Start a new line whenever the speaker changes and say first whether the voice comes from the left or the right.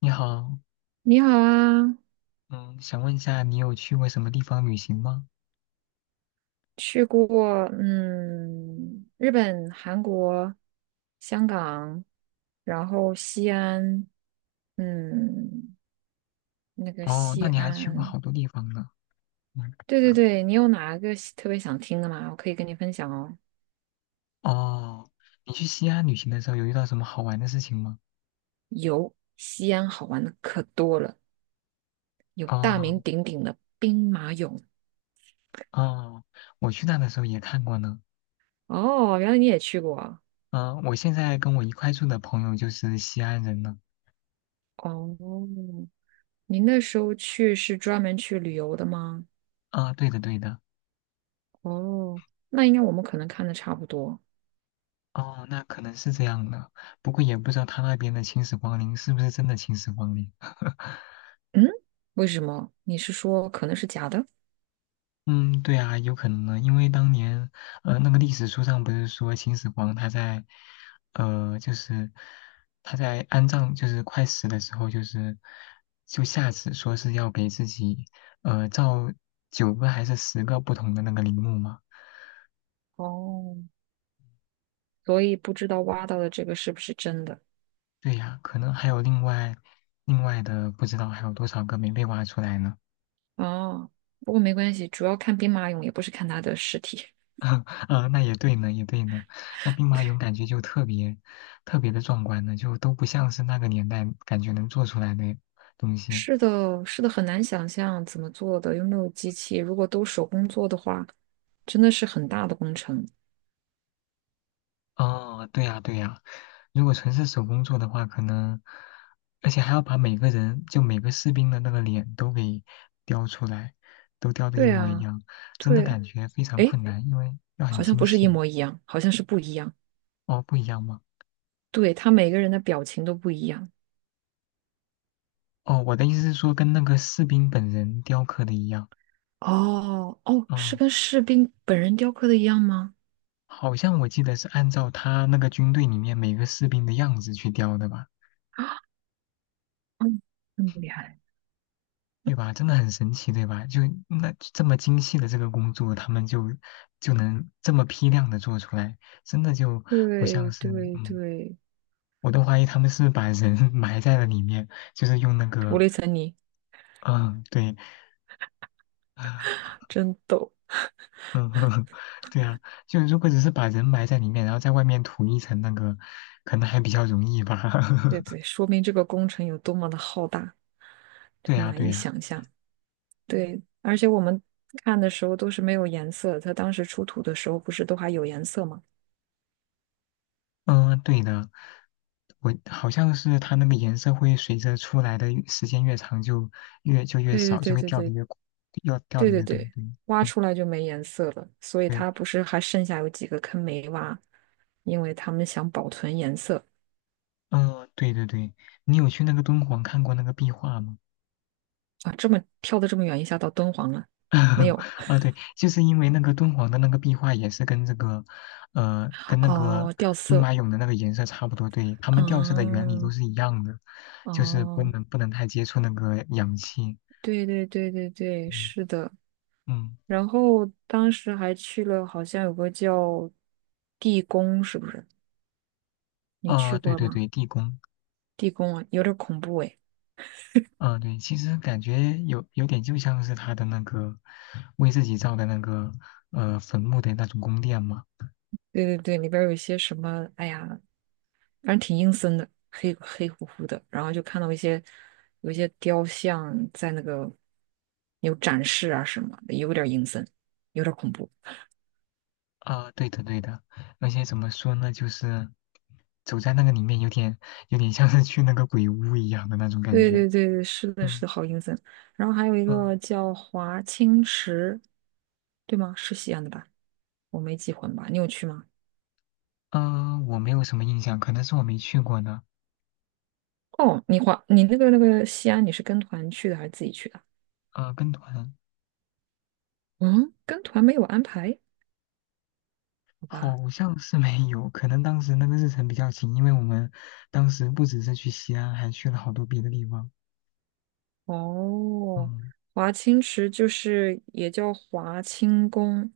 left: 你好，
right: 你好啊。
left: 嗯，想问一下，你有去过什么地方旅行吗？
right: 去过日本、韩国、香港，然后西安，嗯，那个
left: 哦，那
right: 西
left: 你还去过
right: 安。
left: 好多地方呢。嗯，
right: 对对对，你有哪个喜特别想听的吗？我可以跟你分享哦。
left: 哦，你去西安旅行的时候有遇到什么好玩的事情吗？
right: 有，西安好玩的可多了，有大
left: 哦，
right: 名鼎鼎的兵马俑。
left: 哦，我去那的时候也看过呢。
right: 哦，原来你也去过啊。
left: 嗯、我现在跟我一块住的朋友就是西安人呢。
right: 哦，您那时候去是专门去旅游的吗？
left: 啊、对的，对的。
right: 哦，那应该我们可能看的差不多。
left: 哦，那可能是这样的，不过也不知道他那边的秦始皇陵是不是真的秦始皇陵。
right: 嗯，为什么？你是说可能是假的？
left: 嗯，对啊，有可能呢，因为当年，那个历史书上不是说秦始皇他在，呃，就是他在安葬，就是快死的时候，就是就下旨说是要给自己，造九个还是十个不同的那个陵墓嘛？
right: 哦，所以不知道挖到的这个是不是真的？
left: 对呀，可能还有另外另外的不知道还有多少个没被挖出来呢。
right: 哦，不过没关系，主要看兵马俑，也不是看他的尸体。
left: 啊，那也对呢，也对呢。那兵马俑 感觉就特别特别的壮观呢，就都不像是那个年代感觉能做出来的东西。
right: 是的，是的，很难想象怎么做的，又没有机器。如果都手工做的话，真的是很大的工程。
left: 哦，对呀，对呀。如果纯是手工做的话，可能而且还要把每个人就每个士兵的那个脸都给雕出来，都雕的一
right: 对
left: 模一
right: 啊，
left: 样，真的
right: 对。
left: 感觉非常
right: 诶，
left: 困难，因为要很
right: 好像
left: 精
right: 不是一
left: 细。
right: 模一样，好像是不一样。
left: 哦，不一样吗？
right: 对，他每个人的表情都不一样。
left: 哦，我的意思是说跟那个士兵本人雕刻的一样。
right: 哦哦，是
left: 嗯。
right: 跟士兵本人雕刻的一样吗？
left: 好像我记得是按照他那个军队里面每个士兵的样子去雕的吧，
right: 嗯，这么厉害。
left: 对吧？真的很神奇，对吧？就那这么精细的这个工作，他们就能这么批量的做出来，真的就不
right: 对
left: 像是，
right: 对对，
left: 我都怀疑他们是把人 埋在了里面，就是用那
right: 涂
left: 个，
right: 了一层泥。
left: 嗯，对，啊
right: 真逗。
left: 嗯，对啊，就如果只是把人埋在里面，然后在外面涂一层那个，可能还比较容易吧。
right: 对 对，说明这个工程有多么的浩大，
left: 对呀，
right: 难
left: 对
right: 以
left: 呀。
right: 想象。对，而且我们看的时候都是没有颜色，它当时出土的时候不是都还有颜色吗？
left: 嗯，对的，我好像是它那个颜色会随着出来的越时间越长就越就越
right: 对
left: 少，就
right: 对
left: 会
right: 对
left: 掉的
right: 对
left: 越快要掉
right: 对
left: 的
right: 对
left: 越多。
right: 对对，
left: 对，
right: 挖
left: 嗯，
right: 出来就没颜色了，所以它不是还剩下有几个坑没挖，因为他们想保存颜色
left: 嗯，对对对，你有去那个敦煌看过那个壁画吗？
right: 啊。这么跳的这么远，一下到敦煌了。没 有。
left: 啊，对，就是因为那个敦煌的那个壁画也是跟这个，跟那个
right: 哦，掉
left: 兵
right: 色。
left: 马俑的那个颜色差不多，对，它们掉色的原理都
right: 嗯，
left: 是一样的，就是
right: 哦。
left: 不能太接触那个氧气。
right: 对对对对对，
left: 嗯
right: 是的。
left: 嗯，
right: 然后当时还去了，好像有个叫地宫，是不是？你去
left: 啊，对
right: 过
left: 对
right: 吗？
left: 对，地宫。
right: 地宫啊，有点恐怖哎。
left: 啊，对，其实感觉有点就像是他的那个为自己造的那个坟墓的那种宫殿嘛。
right: 对对对，里边有一些什么，哎呀，反正挺阴森的，黑黑乎乎的。然后就看到一些雕像在那个有展示啊什么的，有点阴森，有点恐怖。
left: 啊，对的对的，而且怎么说呢，就是走在那个里面有点像是去那个鬼屋一样的那种感
right: 对
left: 觉。
right: 对对对，是的，是
left: 嗯
right: 的，好阴森。然后还有一
left: 嗯
right: 个叫华清池，对吗？是西安的吧？我没记混吧？你有去吗？
left: 嗯，我没有什么印象，可能是我没去过呢。
right: 哦，你华，你那个那个西安，你是跟团去的还是自己去的？
left: 啊，跟团
right: 嗯，跟团没有安排，好吧。
left: 好像是没有，可能当时那个日程比较紧，因为我们当时不只是去西安，还去了好多别的地方。
right: 哦，
left: 嗯。
right: 华清池就是也叫华清宫，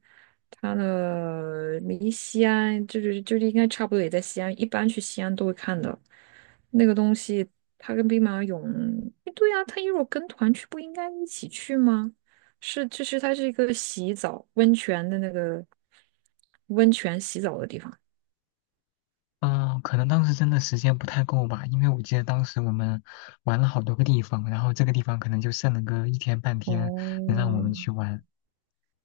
right: 它的离西安应该差不多也在西安，一般去西安都会看的。那个东西，它跟兵马俑，诶对呀、啊，它如果跟团去，不应该一起去吗？是，就是它是一个洗澡温泉的那个温泉洗澡的地方。
left: 嗯，可能当时真的时间不太够吧，因为我记得当时我们玩了好多个地方，然后这个地方可能就剩了个一天半天能让我
right: 哦，
left: 们去玩。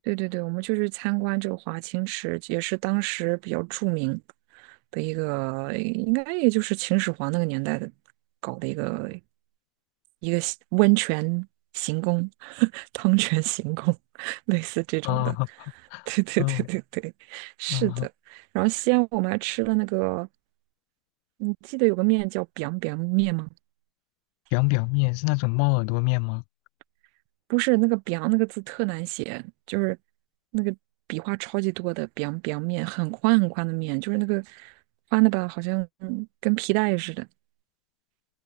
right: 对对对，我们就去参观这个华清池，也是当时比较著名的一个，应该也就是秦始皇那个年代的搞的一个洗温泉行宫、汤泉行宫，类似这种的。
left: 啊
right: 对对
left: 嗯
right: 对对对，是
left: 嗯，
right: 的。然后西安我们还吃了那个，你记得有个面叫 biang biang 面吗？
left: 凉表面是那种猫耳朵面吗？
right: 不是那个 b 那个字特难写，就是那个笔画超级多的 b i 面”，很宽很宽的面，就是那个宽的吧，好像跟皮带似的。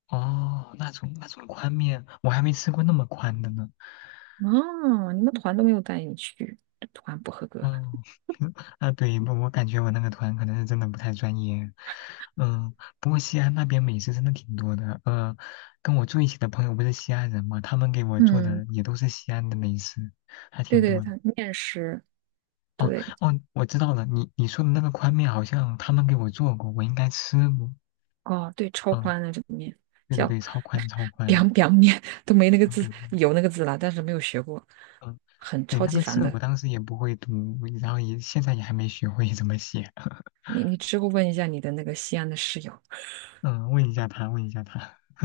left: 哦，那种那种宽面，我还没吃过那么宽的呢。
right: 哦，你们团都没有带你去，这团不合格。
left: 嗯，啊对，我感觉我那个团可能是真的不太专业。嗯，不过西安那边美食真的挺多的。跟我住一起的朋友不是西安人嘛，他们给我做
right: 嗯，
left: 的也都是西安的美食，还
right: 对
left: 挺多
right: 对，
left: 的。
right: 它面食，
left: 哦
right: 对。
left: 哦，我知道了，你说的那个宽面好像他们给我做过，我应该吃过。
right: 哦，对，超
left: 嗯，
right: 宽的这个面
left: 对对
right: 叫
left: 对，超宽超
right: b i
left: 宽，
right: a 面”，都没那个
left: 当
right: 字，
left: 表面。
right: 有那个字了，但是没有学过，
left: 嗯，
right: 很
left: 对，
right: 超
left: 那
right: 级
left: 个
right: 烦
left: 字我
right: 的。
left: 当时也不会读，然后也现在也还没学会怎么写。
right: 你之后问一下你的那个西安的室友。
left: 嗯，问一下他，问一下他。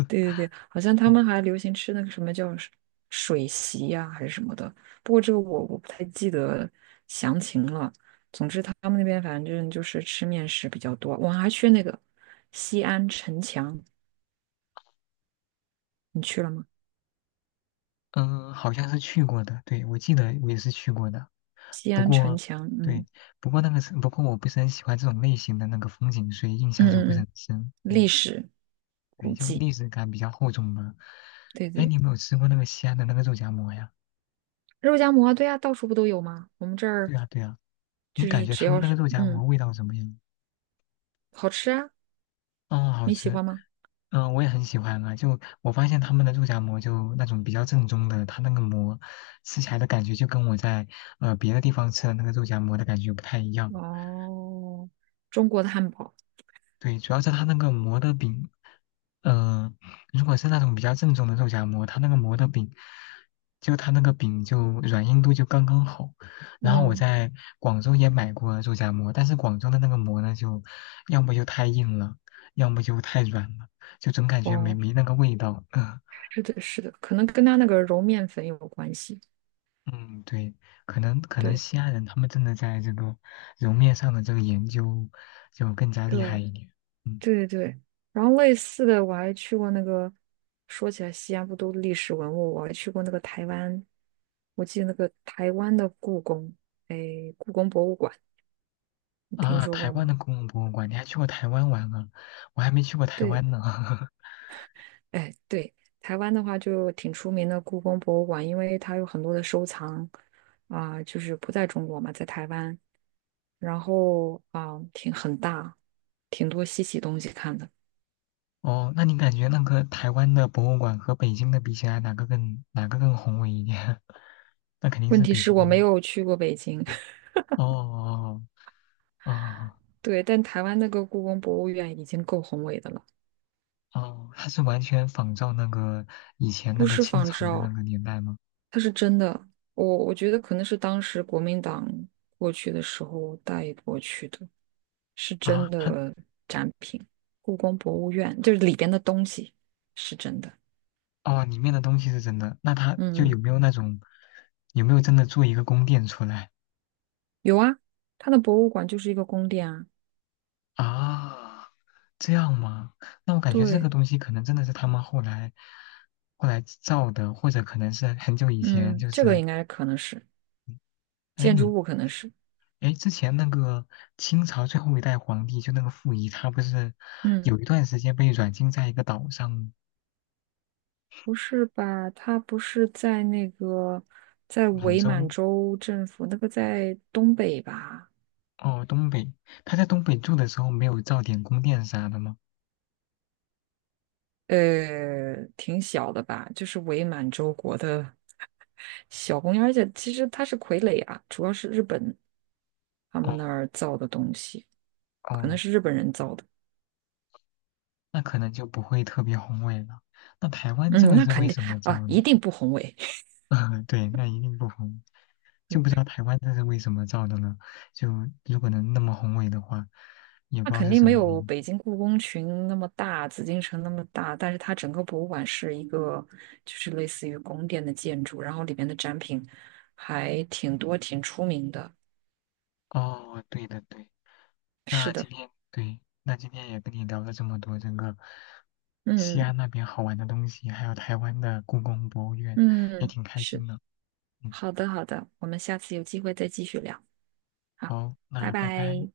right: 对对对，好像他
left: 嗯。
right: 们还流行吃那个什么叫水席呀、还是什么的。不过这个我不太记得详情了。总之他们那边反正就是吃面食比较多。我还去那个西安城墙，你去了吗？
left: 嗯，好像是去过的，对，我记得我也是去过的。
right: 西
left: 不
right: 安城
left: 过，
right: 墙，
left: 对，
right: 嗯
left: 不过我不是很喜欢这种类型的那个风景，所以印
right: 嗯
left: 象就不
right: 嗯
left: 是很
right: 嗯，
left: 深。
right: 历
left: 嗯，
right: 史
left: 对，
right: 古
left: 就
right: 迹，
left: 历史感比较厚重吧。
right: 对
left: 哎，
right: 对。
left: 你有没有吃过那个西安的那个肉夹馍呀？
right: 肉夹馍，对呀、到处不都有吗？我们这儿
left: 对啊，对啊，你
right: 就
left: 感
right: 是
left: 觉
right: 只
left: 他们
right: 要
left: 那个
right: 是
left: 肉夹馍味道怎么样？
right: 好吃啊，
left: 哦，好
right: 你喜
left: 吃。
right: 欢吗？
left: 嗯，我也很喜欢啊。就我发现他们的肉夹馍，就那种比较正宗的，它那个馍吃起来的感觉就跟我在别的地方吃的那个肉夹馍的感觉不太一样。
right: 哦，中国的汉堡。
left: 对，主要是它那个馍的饼，嗯，如果是那种比较正宗的肉夹馍，它那个馍的饼，就它那个饼就软硬度就刚刚好。然后我
right: 嗯。
left: 在广州也买过肉夹馍，但是广州的那个馍呢，就要么就太硬了，要么就太软了，就总感觉
right: 哦。
left: 没那个味道。嗯
right: 是的，是的，可能跟他那个揉面粉有关系。
left: 嗯，对，可能
right: 对，
left: 西安人他们真的在这个揉面上的这个研究就更加厉害
right: 对，
left: 一点。嗯。
right: 对对对。然后类似的，我还去过那个，说起来西安不都历史文物，我还去过那个台湾，我记得那个台湾的故宫，哎，故宫博物馆，你听
left: 啊，
right: 说
left: 台
right: 过
left: 湾
right: 吗？
left: 的公共博物馆，你还去过台湾玩啊？我还没去过台
right: 对，
left: 湾呢。
right: 哎，对，台湾的话就挺出名的故宫博物馆，因为它有很多的收藏啊、就是不在中国嘛，在台湾，然后啊、挺很大，挺多稀奇东西看的。
left: 哦，那你感觉那个台湾的博物馆和北京的比起来，哪个更宏伟一点？那肯定
right: 问
left: 是
right: 题
left: 北
right: 是
left: 京的
right: 我
left: 嘛。
right: 没有去过北京。
left: 哦哦哦，
right: 对，但台湾那个故宫博物院已经够宏伟的了，
left: 哦它是完全仿照那个以前那
right: 不
left: 个
right: 是
left: 清
right: 仿
left: 朝的那
right: 照，
left: 个年代吗？
right: 它是真的。我觉得可能是当时国民党过去的时候带过去的，是
left: 啊，
right: 真
left: 它
right: 的展品。故宫博物院就是里边的东西是真的。
left: 哦，里面的东西是真的，那它就
right: 嗯
left: 有
right: 嗯，
left: 没有那种有没有真的做一个宫殿出来？
right: 有啊，它的博物馆就是一个宫殿啊。
left: 啊，这样吗？那我感觉这个
right: 对，
left: 东西可能真的是他们后来后来造的，或者可能是很久以前，
right: 嗯，
left: 就
right: 这个
left: 是
right: 应该可能是
left: 哎
right: 建
left: 你
right: 筑物，可能是。
left: 哎之前那个清朝最后一代皇帝就那个溥仪，他不是
right: 嗯。
left: 有一段时间被软禁在一个岛上吗
right: 不是吧？他不是在那个在
left: 满
right: 伪满
left: 洲
right: 洲政府那个在东北吧？
left: 哦东北，他在东北住的时候没有造点宫殿啥的吗？
right: 呃，挺小的吧？就是伪满洲国的 小公园，而且其实它是傀儡啊，主要是日本他
left: 哦
right: 们那儿造的东西，可能
left: 哦，
right: 是日本人造的。
left: 那可能就不会特别宏伟了。那台湾这
right: 嗯，
left: 个
right: 那
left: 是
right: 肯
left: 为
right: 定
left: 什么造
right: 啊，
left: 呢？
right: 一定不宏伟。
left: 啊，对，那一定不红，就不知道 台湾这是为什么造的呢？就如果能那么宏伟的话，也不
right: 那
left: 知道
right: 肯
left: 是
right: 定
left: 什
right: 没
left: 么原
right: 有
left: 因。
right: 北京故宫群那么大，紫禁城那么大，但是它整个博物馆是一个，就是类似于宫殿的建筑，然后里面的展品还挺多，挺出名的。
left: 哦，对的对，
right: 是
left: 那
right: 的，
left: 今天对，那今天也跟你聊了这么多整个西
right: 嗯
left: 安那边好玩的东西，还有台湾的故宫博物院，也
right: 嗯，
left: 挺开
right: 是，
left: 心的。嗯，
right: 好的好的，我们下次有机会再继续聊，好，
left: 好，
right: 拜
left: 那拜拜。
right: 拜。